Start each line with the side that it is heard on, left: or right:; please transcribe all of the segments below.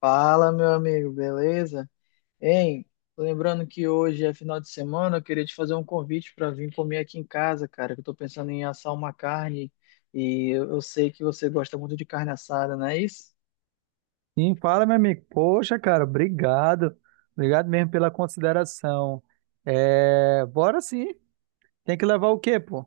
left: Fala, meu amigo, beleza? Hein, lembrando que hoje é final de semana, eu queria te fazer um convite para vir comer aqui em casa, cara, que eu tô pensando em assar uma carne e eu sei que você gosta muito de carne assada, não é isso?
right: Sim, fala, meu amigo. Poxa, cara, obrigado. Obrigado mesmo pela consideração. É, bora sim. Tem que levar o quê, pô?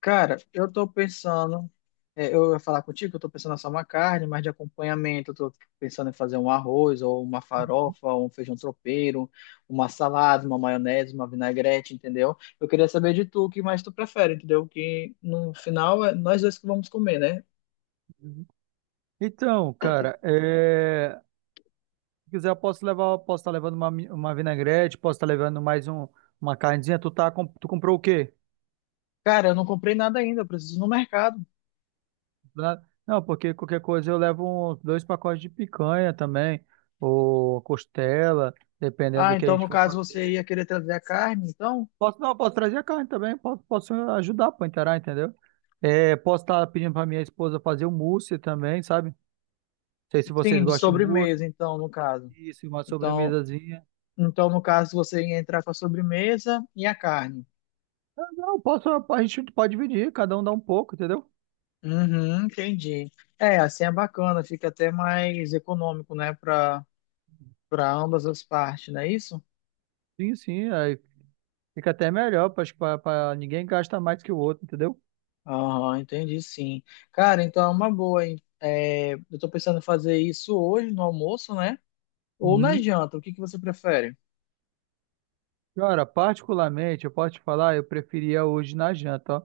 left: Cara, eu tô pensando. É, eu ia falar contigo que eu estou pensando em assar uma carne, mas de acompanhamento eu estou pensando em fazer um arroz, ou uma farofa, ou um feijão tropeiro, uma salada, uma maionese, uma vinagrete, entendeu? Eu queria saber de tu o que mais tu prefere, entendeu? Que no final é nós dois que vamos comer, né?
right: Então, cara, é, se quiser, eu posso levar, posso estar levando uma, uma vinagrete, posso estar levando mais um, uma carnezinha. Tu, tá, tu comprou o quê?
left: Cara, eu não comprei nada ainda, eu preciso ir no mercado.
right: Não, porque qualquer coisa eu levo dois pacotes de picanha também, ou costela, dependendo
left: Ah,
right: do que a
left: então
right: gente
left: no
right: for
left: caso
right: fazer.
left: você ia querer trazer a carne, então?
right: Posso, não, posso trazer a carne também, posso, posso ajudar para inteirar, entendeu? É, posso estar pedindo para minha esposa fazer um mousse também, sabe? Não sei se vocês
left: Sim, de
right: gostam de mousse,
left: sobremesa, então, no caso.
right: isso, uma
left: Então,
right: sobremesazinha.
left: então no caso você ia entrar com a sobremesa e a carne.
right: Ah, não, posso, a gente pode dividir, cada um dá um pouco, entendeu?
left: Uhum, entendi. É, assim é bacana, fica até mais econômico, né, para ambas as partes, não é isso?
right: Sim, sim, aí fica até melhor, acho que para ninguém gasta mais que o outro, entendeu?
left: Aham, entendi sim. Cara, então é uma boa, hein? É, eu tô pensando em fazer isso hoje no almoço, né? Ou na
right: Uhum.
left: janta, o que que você prefere?
right: Cara, particularmente, eu posso te falar, eu preferia hoje na janta, ó.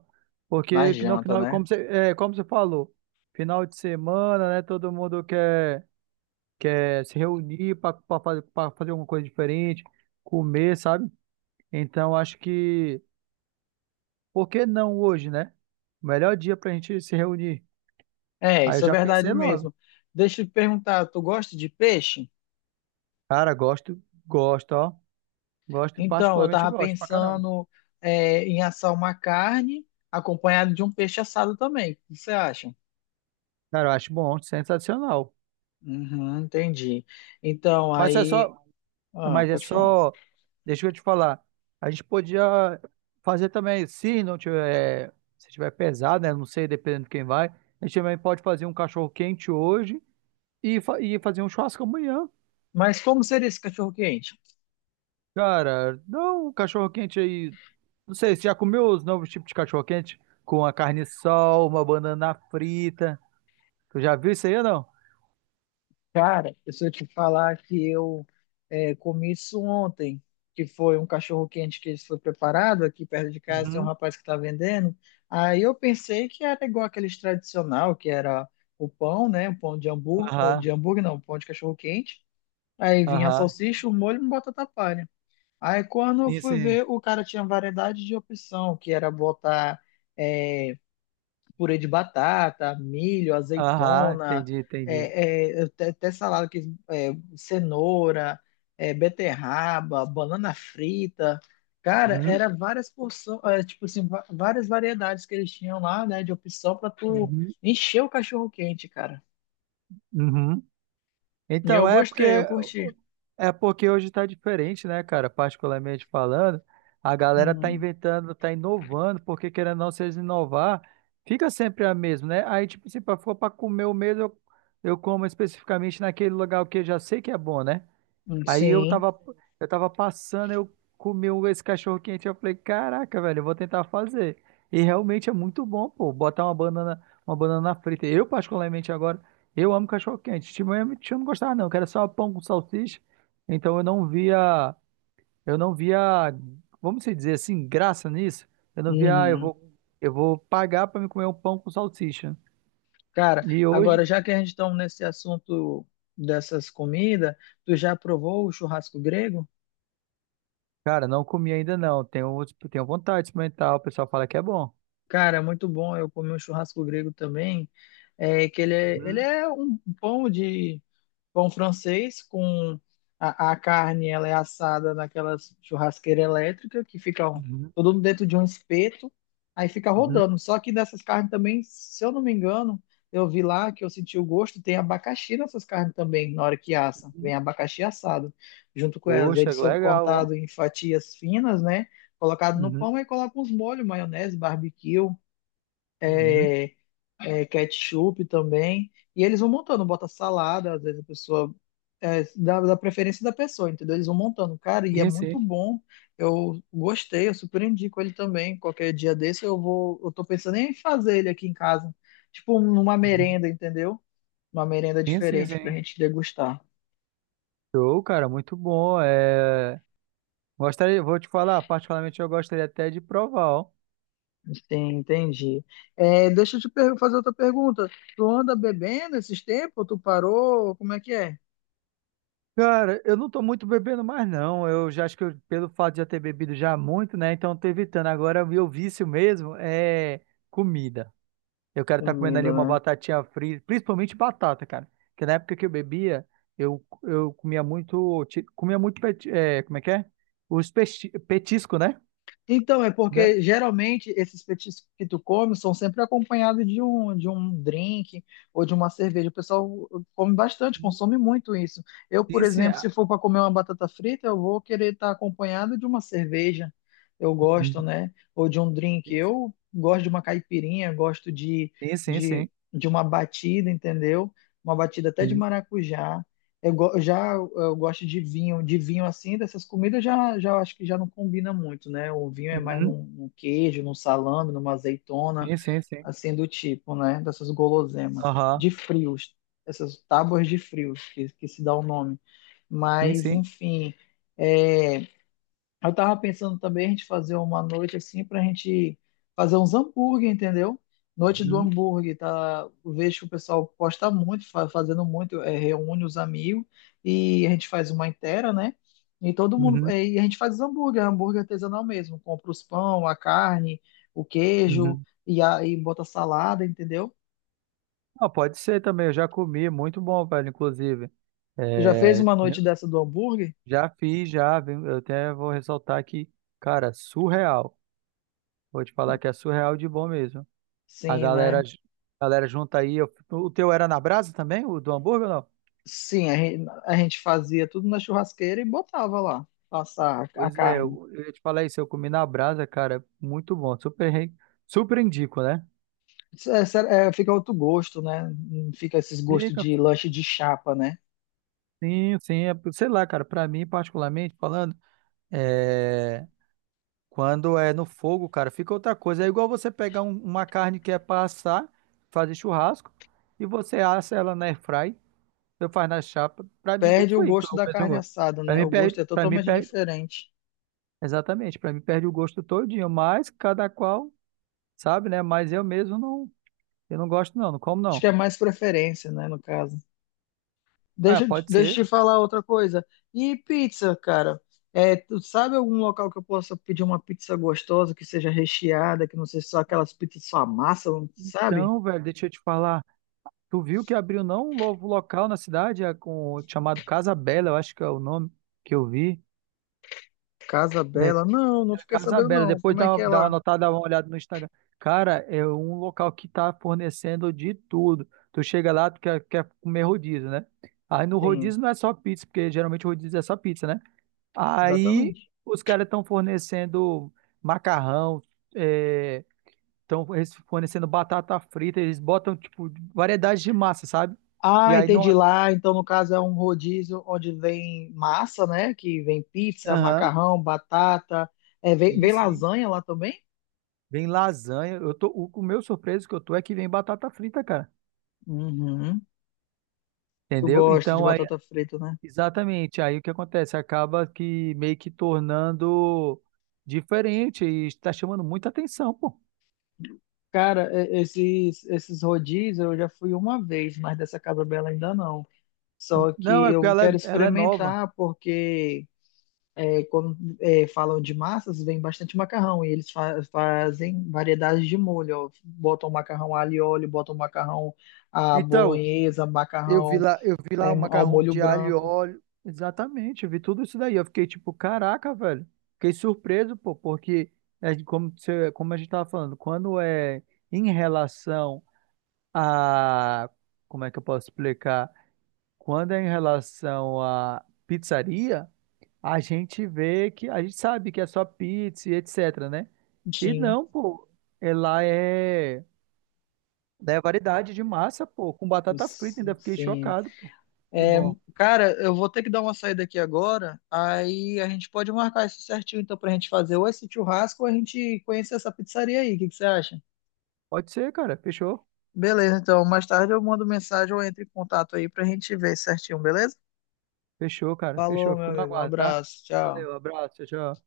left: Na
right: Porque no
left: janta,
right: final,
left: né?
right: como você, é, como você falou, final de semana, né? Todo mundo quer. Quer se reunir para fazer alguma coisa diferente, comer, sabe? Então acho que, por que não hoje, né? O melhor dia pra gente se reunir.
left: É,
right: Aí eu
left: isso é
right: já
left: verdade
right: pensei logo.
left: mesmo. Deixa eu te perguntar, tu gosta de peixe?
right: Cara, gosto, gosto, ó. Gosto,
left: Então, eu
right: particularmente
left: tava
right: gosto pra caramba.
left: pensando, em assar uma carne acompanhada de um peixe assado também. O que você acha?
right: Cara, eu acho bom, sensacional.
left: Uhum, entendi. Então,
right: Mas é
left: aí.
right: só,
left: Ah,
right: mas é
left: pode falar.
right: só, deixa eu te falar. A gente podia fazer também, se não tiver, é, se tiver pesado, né? Não sei, dependendo de quem vai. A gente também pode fazer um cachorro quente hoje e, e fazer um churrasco amanhã.
left: Mas como seria esse cachorro-quente?
right: Cara, não, um cachorro-quente aí. Não sei, você já comeu os novos tipos de cachorro-quente? Com a carne sol, uma banana frita. Tu já viu isso aí ou não?
left: Cara, se eu te falar que eu comi isso ontem, que foi um cachorro-quente que foi preparado aqui perto de casa, tem um
right: Uhum.
left: rapaz que está vendendo. Aí eu pensei que era igual aqueles tradicional, que era o pão, né? O pão de hambúrguer, ou
right: Aham,
left: de hambúrguer não, o pão de cachorro-quente. Aí vinha a
right: aham.
left: salsicha, o molho e uma batata palha. Aí quando eu
right: Sim,
left: fui
right: sim.
left: ver, o cara tinha variedade de opção, que era botar. é, Purê de batata, milho,
right: Aham,
left: azeitona,
right: entendi, entendi.
left: até, salada que é, cenoura, beterraba, banana frita. Cara,
right: Uhum,
left: era várias porções, tipo assim, várias variedades que eles tinham lá, né, de opção para tu
right: uhum,
left: encher o cachorro quente, cara.
right: uhum.
left: E
right: Então,
left: eu gostei, eu curti.
right: é porque hoje tá diferente, né, cara? Particularmente falando, a galera tá
left: Uhum.
right: inventando, tá inovando, porque querendo ou não, se eles inovar, fica sempre a mesma, né? Aí, tipo, se for pra comer o mesmo, eu como especificamente naquele lugar que eu já sei que é bom, né? Aí
left: Sim.
right: eu tava passando, eu comi esse cachorro quente, eu falei, caraca, velho, eu vou tentar fazer. E realmente é muito bom, pô, botar uma banana frita. Eu, particularmente agora, eu amo cachorro quente. Tinha eu não gostava não, que era só pão com salsicha. Então eu não via, vamos dizer assim, graça nisso. Eu não via, ah,
left: Uhum.
right: eu vou pagar pra me comer um pão com salsicha.
left: Cara,
right: E hoje,
left: agora já que a gente está nesse assunto dessas comidas, tu já provou o churrasco grego?
right: cara, não comi ainda não. Tenho, tenho vontade de experimentar, o pessoal fala que é bom.
left: Cara, é muito bom. Eu comi um churrasco grego também, que ele é um pão de pão francês com a carne, ela é assada naquela churrasqueira elétrica que fica
right: Uhum.
left: todo dentro de um espeto, aí fica
right: Uhum.
left: rodando. Só que nessas carnes também, se eu não me engano, eu vi lá que eu senti o gosto, tem abacaxi nessas carnes também, na hora que assa.
right: Uhum.
left: Vem abacaxi assado junto com elas.
right: Poxa,
left: Eles
right: que
left: são
right: legal, ó.
left: cortados em fatias finas, né? Colocado no
right: Uhum.
left: pão e coloca uns molhos, maionese, barbecue,
right: Uhum.
left: é, ketchup também. E eles vão montando, bota salada, às vezes a pessoa. É, da preferência da pessoa, entendeu? Eles vão montando, cara, e é
right: Sim,
left: muito
right: sim.
left: bom. Eu gostei, eu super indico ele também. Qualquer dia desse eu vou. Eu tô pensando em fazer ele aqui em casa. Tipo, numa
right: Uhum.
left: merenda, entendeu? Uma merenda
right: Sim, sim,
left: diferente pra
right: sim.
left: gente degustar.
right: Show, cara, muito bom. Gostaria, vou te falar, particularmente eu gostaria até de provar, ó.
left: Sim, entendi. É, deixa eu fazer outra pergunta. Tu anda bebendo esses tempos? Tu parou? Como é que é?
right: Cara, eu não tô muito bebendo mais, não. Eu já acho que pelo fato de já ter bebido já muito, né? Então eu tô evitando. Agora, o meu vício mesmo é comida. Eu quero estar comendo ali
left: Comida,
right: uma
left: né?
right: batatinha frita, principalmente batata, cara. Porque na época que eu bebia, eu comia muito, comia muito, é, como é que é? Os petisco, né?
left: Então, é
right: Comia.
left: porque geralmente esses petiscos que tu come são sempre acompanhados de um drink ou de uma cerveja. O pessoal come bastante, consome muito isso. Eu, por
right: Sim, sim.
left: exemplo, se for para comer uma batata frita, eu vou querer estar acompanhado de uma cerveja. Eu gosto,
right: Uhum.
left: né? Ou de um drink. Eu gosto de uma caipirinha, gosto de,
right: Sim, sim, sim.
left: de uma batida, entendeu? Uma batida até de
right: Sim,
left: maracujá. Eu, go- eu já eu gosto de vinho assim, dessas comidas já, já acho que já não combina muito, né? O vinho é mais
right: uhum,
left: num, num queijo, num salame, numa azeitona,
right: sim, sim, sim.
left: assim do tipo, né? Dessas guloseimas,
right: Aham,
left: de frios, essas tábuas de frios que, se dá o nome.
right: sim,
left: Mas,
right: sim.
left: enfim, é, eu tava pensando também a gente fazer uma noite assim pra gente fazer uns hambúrguer, entendeu? Noite do
right: Uhum,
left: hambúrguer, tá? Eu vejo que o pessoal posta muito, fazendo muito, reúne os amigos e a gente faz uma inteira, né? E todo mundo,
right: uhum,
left: e a gente faz os hambúrguer, hambúrguer artesanal mesmo, compra os pão, a carne, o queijo
right: uhum.
left: e aí bota salada, entendeu?
right: Ah, pode ser também, eu já comi, muito bom, velho, inclusive.
left: Tu já fez
right: É,
left: uma
right: eu
left: noite dessa do hambúrguer?
right: já fiz, já, viu? Eu até vou ressaltar aqui, cara, surreal. Vou te falar que é surreal de bom mesmo.
left: Sim, né?
right: A galera junta aí. O teu era na brasa também, o do hambúrguer, ou não?
left: Sim, a gente fazia tudo na churrasqueira e botava lá, passar a
right: Pois é,
left: carne.
right: eu ia te falar isso. Eu comi na brasa, cara. Muito bom. Super indico, né?
left: É, sério, é, fica outro gosto, né? Fica esses gostos
right: Fica,
left: de lanche de chapa, né?
right: sim, sim. Sei lá, cara. Pra mim, particularmente falando, é, quando é no fogo, cara, fica outra coisa. É igual você pegar uma carne que é pra assar, fazer churrasco, e você assa ela na airfry, eu faz na chapa. Pra mim, não
left: Perde o
right: foi
left: gosto
right: o
left: da
right: mesmo
left: carne
right: gosto.
left: assada,
right: Pra
left: né?
right: mim,
left: O
right: perde,
left: gosto é
right: pra mim,
left: totalmente
right: perde.
left: diferente.
right: Exatamente, para mim perde o gosto todinho, mas cada qual sabe, né? Mas eu mesmo não, eu não gosto não, não como
left: Acho que
right: não.
left: é mais preferência, né, no caso.
right: Ah,
left: Deixa,
right: pode ser.
left: deixa eu te falar outra coisa. E pizza, cara? É, tu sabe algum local que eu possa pedir uma pizza gostosa, que seja recheada, que não seja só aquelas pizzas só amassam, sabe?
right: Então, velho, deixa eu te falar, tu viu que abriu não um novo local na cidade, é, com chamado Casa Bela, eu acho que é o nome que eu vi.
left: Casa
right: É,
left: Bela. Não, não
right: era
left: fiquei
right: Casa
left: sabendo,
right: Bela,
left: não.
right: depois
left: Como é que é
right: dá uma
left: lá?
right: notada, dá uma olhada no Instagram. Cara, é um local que tá fornecendo de tudo. Tu chega lá, tu quer, quer comer rodízio, né? Aí no
left: Tem,
right: rodízio não é só pizza, porque geralmente o rodízio é só pizza, né? Aí
left: exatamente.
right: os caras estão fornecendo macarrão, estão fornecendo batata frita, eles botam tipo variedade de massa, sabe? E
left: Ah,
right: aí não.
left: entendi lá. Então, no caso, é um rodízio onde vem massa, né? Que vem pizza,
right: Aham,
left: macarrão, batata. É, vem,
right: sim,
left: vem
right: sim.
left: lasanha lá também?
right: Vem lasanha. Eu tô, o meu surpreso que eu tô é que vem batata frita, cara.
left: Uhum. Tu
right: Entendeu?
left: gosta de
right: Então aí,
left: batata frita, né?
right: exatamente, aí o que acontece? Acaba que meio que tornando diferente e está chamando muita atenção, pô.
left: Cara, esses rodízios eu já fui uma vez, mas dessa Casa Bela ainda não. Só
right: Não,
left: que
right: é porque
left: eu
right: ela,
left: quero
right: ela é nova.
left: experimentar, porque. É, quando é, falam de massas, vem bastante macarrão. E eles fazem variedades de molho. Ó. Botam macarrão alho e óleo, botam macarrão à
right: Então,
left: bolonhesa,
right: eu vi
left: macarrão
right: lá, eu vi lá o
left: ao
right: macarrão
left: molho
right: de alho e
left: branco.
right: óleo. Exatamente, eu vi tudo isso daí. Eu fiquei tipo, caraca, velho. Fiquei surpreso, pô, porque é de como, como a gente tava falando, quando é em relação a. Como é que eu posso explicar? Quando é em relação a pizzaria, a gente vê que. A gente sabe que é só pizza e etc, né? E
left: Sim,
right: não, pô, ela é. É né, variedade de massa, pô, com batata frita, ainda fiquei
left: sim.
right: chocado, pô. Que
left: É,
right: bom.
left: cara, eu vou ter que dar uma saída aqui agora. Aí a gente pode marcar isso certinho, então, pra gente fazer ou esse churrasco ou a gente conhecer essa pizzaria aí. O que que você acha?
right: Pode ser, cara. Fechou.
left: Beleza, então, mais tarde eu mando mensagem ou entro em contato aí pra gente ver certinho, beleza?
right: Fechou, cara.
left: Falou,
right: Fechou.
left: meu
right: Fico no
left: amigo. Um
right: aguardo, tá?
left: abraço. Tchau.
right: Valeu, abraço. Tchau, tchau.